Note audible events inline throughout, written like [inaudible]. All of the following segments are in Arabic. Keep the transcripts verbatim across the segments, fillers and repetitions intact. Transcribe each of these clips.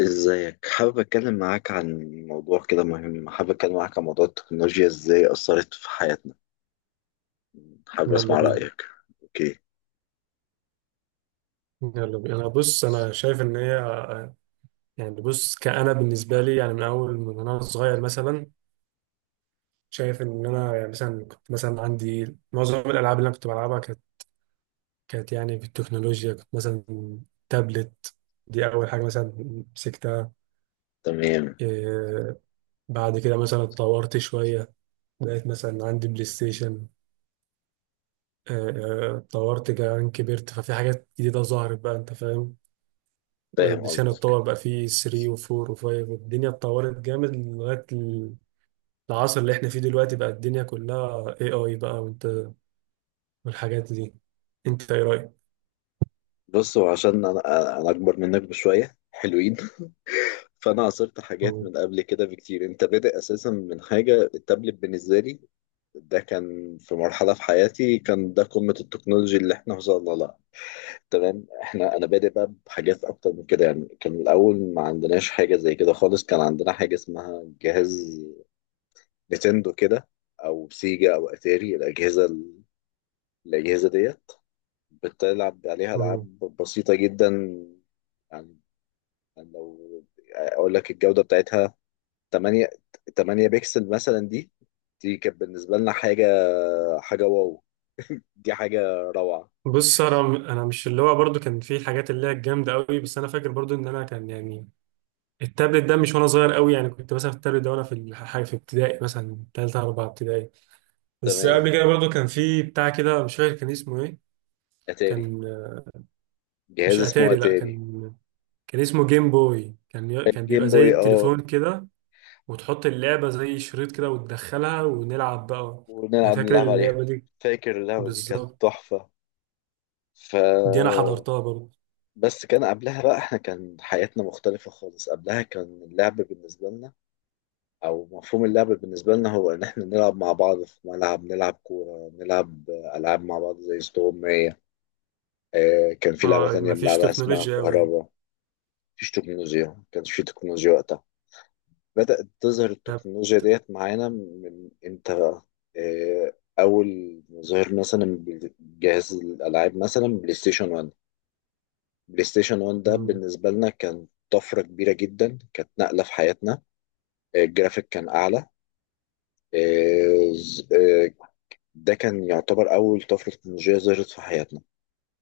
ازيك، حابب اتكلم معاك عن موضوع كده مهم. حابب اتكلم معاك عن موضوع التكنولوجيا ازاي اثرت في حياتنا. حابب يلا اسمع بينا. رايك. اوكي. يلا بينا انا بص انا شايف ان هي. يعني بص كأنا بالنسبه لي، يعني من اول من انا صغير مثلا. شايف ان انا يعني مثلا كنت مثلا عندي معظم الالعاب اللي انا كنت بلعبها كانت كانت يعني في التكنولوجيا. كنت مثلا تابلت، دي اول حاجه مثلا مسكتها. تمام. إيه، بعد كده مثلا اتطورت شويه، بقيت مثلا عندي بلاي ستيشن. آه، آه، اتطورت كمان، كبرت ففي حاجات جديده ظهرت بقى، انت فاهم؟ فاهم ديشان قصدك. اتطور بقى، فيه تلاتة و4 و5 والدنيا اتطورت جامد لغاية العصر اللي احنا فيه دلوقتي. بقى الدنيا كلها اي اي بقى، وانت والحاجات دي، انت ايه رأيك؟ بص، هو عشان انا انا اكبر منك بشويه حلوين. [laughs] فانا عاصرت حاجات مم. من قبل كده بكتير. انت بادئ اساسا من حاجه التابلت. بالنسبه لي ده كان في مرحله في حياتي كان ده قمه التكنولوجيا اللي احنا وصلنا لها. تمام، احنا انا بادئ بقى بحاجات اكتر من كده. يعني كان الاول ما عندناش حاجه زي كده خالص. كان عندنا حاجه اسمها جهاز نينتندو كده، او سيجا او اتاري. الاجهزه الاجهزه ديت بتلعب عليها مم. العاب بسيطه جدا. يعني يعني لو اقول لك الجوده بتاعتها ثمانية ثمانية بكسل مثلا. دي دي كانت بالنسبه لنا حاجه، حاجه واو، دي حاجه روعه. بص انا، انا مش اللي هو، برضو كان في حاجات اللي هي الجامدة قوي، بس انا فاكر برضو ان انا كان يعني التابلت ده مش وانا صغير قوي، يعني كنت مثلا في التابلت ده وانا في الحاجة في ابتدائي، مثلا تالتة رابعة ابتدائي. بس تمام، قبل كده برضو كان في بتاع كده مش فاكر كان اسمه ايه. اتاري، كان، جهاز مش اسمه اتاري، لا، اتاري. كان كان اسمه جيم بوي، كان ي- كان بيبقى الجيم زي بوي، اه، التليفون كده، وتحط اللعبة زي شريط كده وتدخلها ونلعب بقى. أنا ونلعب، فاكر نلعب عليها. اللعبة دي، فاكر اللعبة دي كانت بالظبط، تحفة. ف دي أنا حضرتها برضه. بس كان قبلها بقى احنا كان حياتنا مختلفة خالص. قبلها كان اللعب بالنسبة لنا، أو مفهوم اللعب بالنسبة لنا، هو إن احنا نلعب مع بعض في ملعب، نلعب كورة، نلعب ألعاب مع بعض زي استغماية. آه، كان في لعبة اه، تانية مفيش بنلعبها اسمها تكنولوجيا أوي يعني. كهربا. مفيش تكنولوجيا، ما كانش في تكنولوجيا وقتها. بدأت تظهر طب- التكنولوجيا ت- ديت معانا من امتى بقى؟ آه، أول ما ظهر مثلا جهاز الألعاب، مثلا بلاي ستيشن واحد. بلاي ستيشن واحد ده مم. بالنسبة لنا كان طفرة كبيرة جدا، كانت نقلة في حياتنا. آه، الجرافيك كان أعلى. آه، ز- آه، ده كان يعتبر أول طفرة تكنولوجية ظهرت في حياتنا.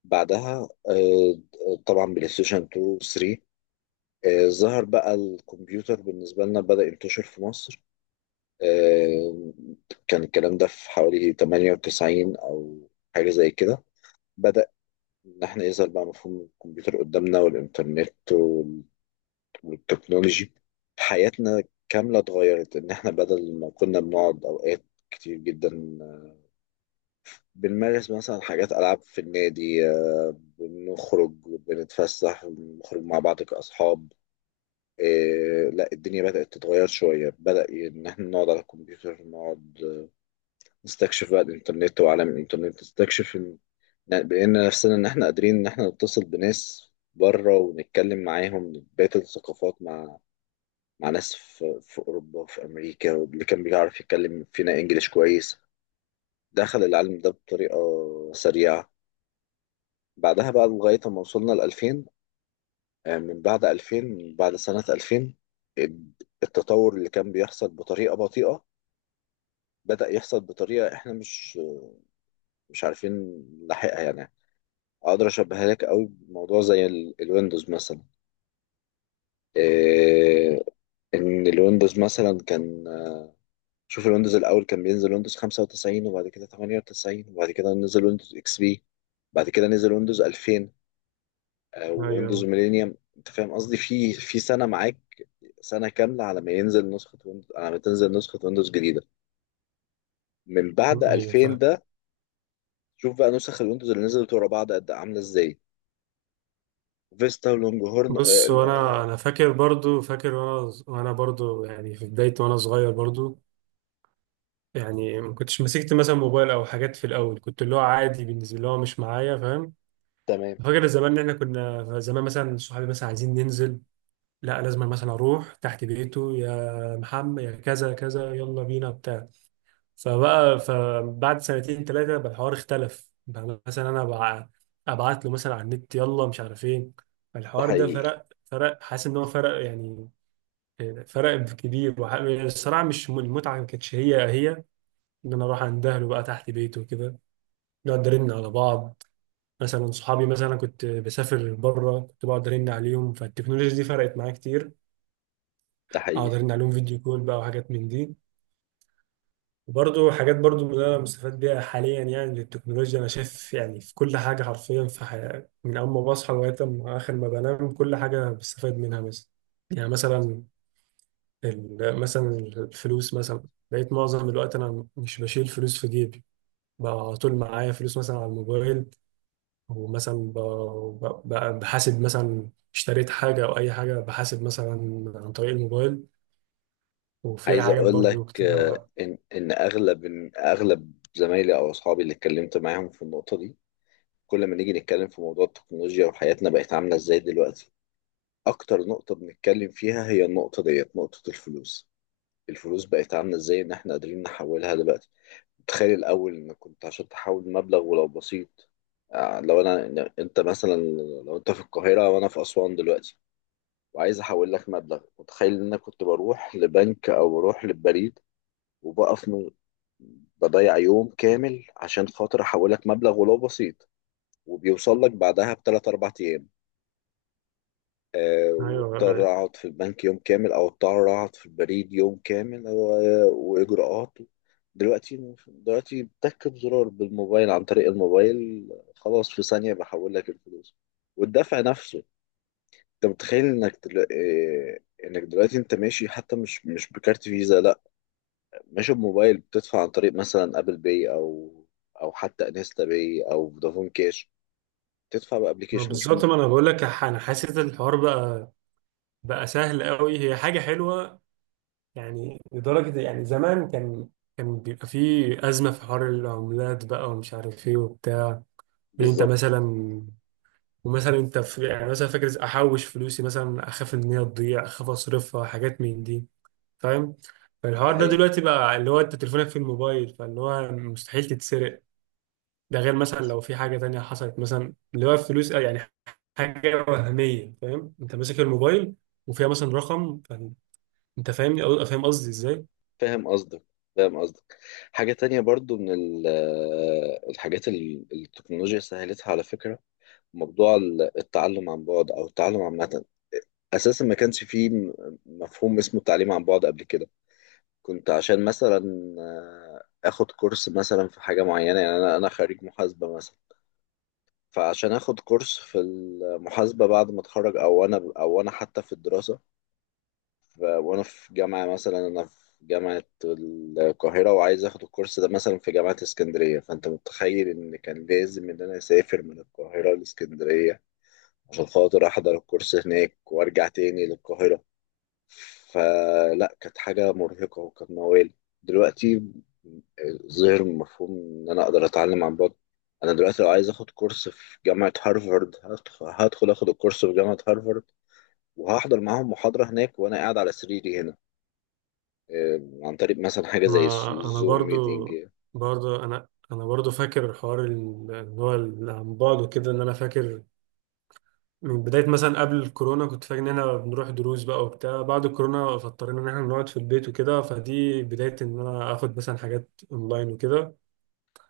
بعدها آه، طبعا بلاي ستيشن اتنين و تلاتة. آه، ظهر بقى الكمبيوتر بالنسبة لنا، بدأ ينتشر في مصر. آه، كان الكلام ده في حوالي تمانية وتسعين أو حاجة زي كده. بدأ إن إحنا يظهر بقى مفهوم الكمبيوتر قدامنا، والإنترنت وال- والتكنولوجي. حياتنا كاملة اتغيرت. إن إحنا بدل ما كنا بنقعد أوقات كتير جدا بنمارس مثلا حاجات، ألعاب في النادي، آه، بنخرج، بنتفسح، بنخرج مع بعض كأصحاب. إيه، لا، الدنيا بدأت تتغير شوية. بدأ إن إحنا نقعد على الكمبيوتر، نقعد نستكشف بقى الانترنت وعالم الانترنت، نستكشف إن- بقينا نفسنا ان احنا قادرين ان احنا نتصل بناس بره ونتكلم معاهم، بقية الثقافات، مع مع ناس في, في اوروبا وفي امريكا. واللي كان بيعرف يتكلم فينا انجليش كويس دخل العالم ده بطريقة سريعة. بعدها بقى لغاية ما وصلنا ل ألفين. آه، من بعد ألفين، من بعد سنة ألفين التطور اللي كان بيحصل بطريقة بطيئة بدأ يحصل بطريقة احنا مش مش عارفين نلاحقها يعني. اقدر اشبهها لك قوي بموضوع زي ال- الويندوز مثلا. إيه، ان الويندوز مثلا كان، شوف الويندوز الاول كان بينزل ويندوز خمسة وتسعين، وبعد كده ثمانية وتسعين، وبعد كده نزل ويندوز اكس بي، بعد كده نزل ويندوز ألفين، ويندوز أيوه. ميلينيوم. انت فاهم قصدي، في في سنه معاك، سنه كامله على ما ينزل نسخه ويندوز، على ما تنزل نسخه ويندوز جديده. من بعد مم، أيوه ألفين فاهم. ده شوف بقى نسخ الويندوز اللي نزلت ورا بعض قد إيه، عامله ازاي. فيستا ولونج هورن. بص، آه. وأنا أنا فاكر برضه، فاكر وأنا ز- وأنا برضه يعني في بداية وأنا صغير برضه، يعني ما كنتش مسكت مثلا موبايل أو حاجات، في الأول كنت اللي هو عادي بالنسبة لي، اللي هو مش معايا، فاهم؟ تمام. فاكر زمان إن إحنا كنا زمان مثلا صحابي مثلا عايزين ننزل، لا لازم مثلا اروح تحت بيته يا محمد يا كذا كذا يلا بينا بتاع. فبقى فبعد سنتين ثلاثه بقى الحوار اختلف، بقى مثلا انا بقى ابعت له مثلا على النت يلا مش عارف ايه. ده الحوار ده حقيقي. فرق، فرق حاسس ان هو فرق يعني، فرق كبير. وح- الصراحه مش م- المتعه ما كانتش هي هي، ان انا اروح عند اهله بقى تحت بيته وكده، نقعد نرن على بعض. مثلا صحابي مثلا كنت بسافر بره كنت بقعد ارن عليهم، فالتكنولوجيا دي فرقت معايا كتير. ده اقدر حقيقي. ان عليهم فيديو كول بقى وحاجات من دي. وبرضه حاجات برضه اللي انا مستفاد بيها حاليا يعني للتكنولوجيا، انا شايف يعني في كل حاجه حرفيا في حياتي، من اول ما بصحى لغايه ما اخر ما بنام كل حاجه بستفاد منها مثلا. يعني مثلا ال- مثلا الفلوس مثلا، بقيت معظم الوقت انا مش بشيل فلوس في جيبي، بقى على طول معايا فلوس مثلا على الموبايل، ومثلا ب- ب- ب- بحاسب مثلا، اشتريت حاجه او اي حاجه بحاسب مثلا عن طريق الموبايل. وفي عايز حاجات اقول لك، برضو آه، كتيرة. ان ان اغلب إن اغلب زمايلي او اصحابي اللي اتكلمت معاهم في النقطه دي، كل ما نيجي نتكلم في موضوع التكنولوجيا وحياتنا بقت عامله ازاي دلوقتي، اكتر نقطه بنتكلم فيها هي النقطه ديت، نقطه الفلوس. الفلوس بقت عامله ازاي ان احنا قادرين نحولها دلوقتي. تخيل الاول، ان كنت عشان تحول مبلغ ولو بسيط، آه، لو انا إن- انت مثلا، لو انت في القاهره وانا في اسوان دلوقتي وعايز احول لك مبلغ، متخيل ان انا كنت بروح لبنك او بروح للبريد، وبقف من بضيع يوم كامل عشان خاطر احولك مبلغ ولو بسيط، وبيوصل لك بعدها بثلاث اربع ايام. أه، أيوة، واضطر اقعد في البنك يوم كامل، او اضطر اقعد في البريد يوم كامل و- واجراءات. دلوقتي دلوقتي بتكب زرار بالموبايل، عن طريق الموبايل خلاص في ثانية بحول لك الفلوس. والدفع نفسه، انت متخيل انك دل... آه، انك دلوقتي انت ماشي حتى مش، مش بكارت فيزا، لا، مش بموبايل بتدفع، عن طريق مثلا ابل باي، او او حتى انستا باي او فودافون كاش. تدفع ما بابلكيشن مش م... بالظبط، ما انا بقول لك. ح- انا حاسس ان الحوار بقى بقى سهل قوي، هي حاجه حلوه. يعني لدرجه يعني زمان كان كان بيبقى فيه ازمه في حوار العملات بقى، ومش عارف ايه وبتاع. ان انت بالظبط. مثلا، ومثلا انت في يعني مثلا فاكر احوش فلوسي مثلا، اخاف ان هي تضيع، اخاف اصرفها، حاجات من دي، فاهم؟ ده فالحوار ده حقيقي. دلوقتي بقى اللي هو انت تليفونك في الموبايل، فاللي هو مستحيل تتسرق. ده غير مثلا لو في حاجة تانية حصلت، مثلا اللي هو فلوس يعني، حاجة وهمية، فاهم؟ انت ماسك الموبايل وفيها مثلا رقم. فن- انت فاهمني؟ أو- فاهم قصدي ازاي؟ فاهم قصدك. فاهم قصدك. حاجة تانية برضو من ال- الحاجات اللي التكنولوجيا سهلتها على فكرة، موضوع ال- التعلم عن بعد، أو التعلم عامة. أساسا ما كانش فيه م- مفهوم اسمه التعليم عن بعد قبل كده. كنت عشان مثلا، آه، آخد كورس مثلا في حاجة معينة، يعني أنا، أنا خريج محاسبة مثلا، فعشان اخد كورس في المحاسبة بعد ما اتخرج، او انا، او انا حتى في الدراسة، ف- وانا في جامعة مثلا، انا في جامعة القاهرة، وعايز اخد الكورس ده مثلا في جامعة اسكندرية، فانت متخيل ان كان لازم ان انا اسافر من القاهرة لاسكندرية عشان خاطر احضر الكورس هناك وارجع تاني للقاهرة. فلا، كانت حاجة مرهقة وكانت موال. دلوقتي ظهر مفهوم إن أنا أقدر أتعلم عن بعد. أنا دلوقتي لو عايز أخد كورس في جامعة هارفارد، هدخ- هدخل أخد الكورس في جامعة هارفارد وهحضر معاهم محاضرة هناك وأنا قاعد على سريري هنا، آه، عن طريق مثلا حاجة انا زي الس- انا الزوم برضو ميتينج. برضو انا انا برضو فاكر حوار ال- اللي هو ال- عن بعد وكده، ان انا فاكر من بداية مثلا قبل الكورونا كنت فاكر ان احنا بنروح دروس بقى وبتاع، بعد الكورونا فاضطرينا ان احنا نقعد في البيت وكده، فدي بداية ان انا اخد مثلا حاجات اونلاين وكده.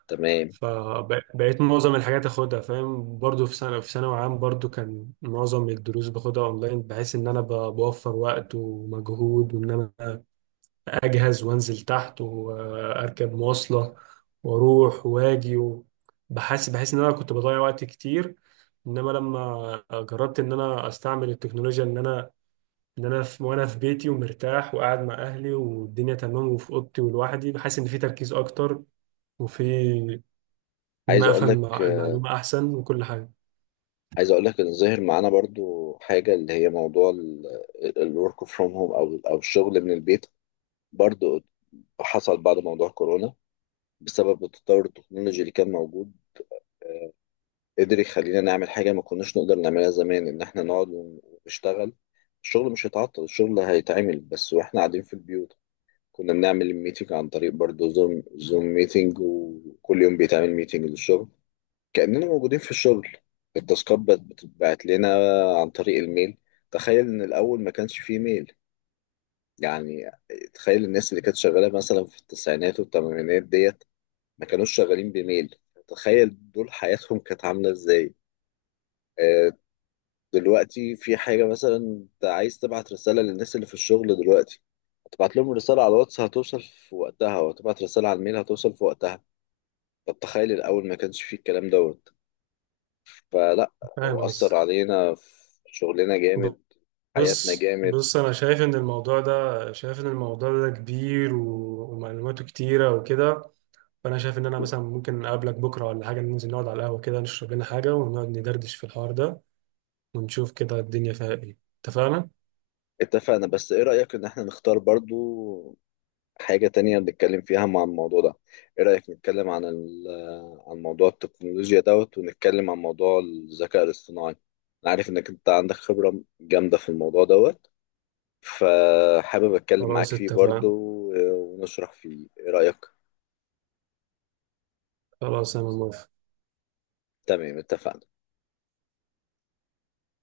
تمام. فبقيت معظم الحاجات اخدها، فاهم، برضو في سنة في ثانوي عام برضو كان معظم الدروس باخدها اونلاين، بحيث ان انا ب- بوفر وقت ومجهود، وان انا اجهز وانزل تحت واركب مواصلة واروح واجي. و- بحس بحس ان انا كنت بضيع وقت كتير. انما لما جربت ان انا استعمل التكنولوجيا، ان انا ان انا في، وانا في بيتي ومرتاح وقاعد مع اهلي والدنيا تمام وفي اوضتي ولوحدي، بحس ان في تركيز اكتر، وفي ان عايز انا أقول افهم لك، المع- آه، المعلومه احسن وكل حاجه. عايز أقول لك إن ظهر معانا برضو حاجة اللي هي موضوع الورك فروم هوم، أو أو الشغل من البيت. برضو حصل بعد موضوع كورونا، بسبب التطور التكنولوجي اللي كان موجود، قدر يخلينا نعمل حاجة ما كناش نقدر نعملها زمان. إن إحنا نقعد ون- ونشتغل. الشغل مش هيتعطل، الشغل هيتعمل بس وإحنا قاعدين في البيوت. كنا بنعمل الميتنج عن طريق برضه زوم، زوم ميتنج، وكل يوم بيتعمل ميتنج للشغل كأننا موجودين في الشغل. التاسكات بت- بتتبعت لنا عن طريق الميل. تخيل إن الأول ما كانش فيه ميل. يعني تخيل الناس اللي كانت شغالة مثلا في التسعينات والثمانينات ديت ما كانوش شغالين بميل، تخيل دول حياتهم كانت عاملة ازاي. آه، دلوقتي في حاجة، مثلا انت عايز تبعت رسالة للناس اللي في الشغل دلوقتي، هتبعت لهم رسالة على الواتس، هتوصل في وقتها، وهتبعت رسالة على الميل، هتوصل في وقتها. طب تخيل الأول ما كانش فيه الكلام دوت. فلا، فاهم هو أثر قصدك. علينا في شغلنا جامد، حياتنا بص جامد. بص انا شايف ان الموضوع ده، شايف ان الموضوع ده كبير و- ومعلوماته كتيره وكده. فانا شايف ان انا مثلا ممكن اقابلك بكره ولا حاجه، ننزل نقعد على القهوه كده، نشرب لنا حاجه ونقعد ندردش في الحوار ده، ونشوف كده الدنيا فيها ايه، اتفقنا؟ اتفقنا، بس ايه رأيك ان احنا نختار برضو حاجة تانية نتكلم فيها مع الموضوع ده؟ ايه رأيك نتكلم عن ال- عن موضوع التكنولوجيا دوت، ونتكلم عن موضوع الذكاء الاصطناعي؟ انا عارف انك انت عندك خبرة جامدة في الموضوع دوت، فحابب اتكلم معاك خلاص فيه برضه اتفقنا. و- ونشرح فيه. ايه رأيك؟ خلاص انا موافق. تمام، اتفقنا.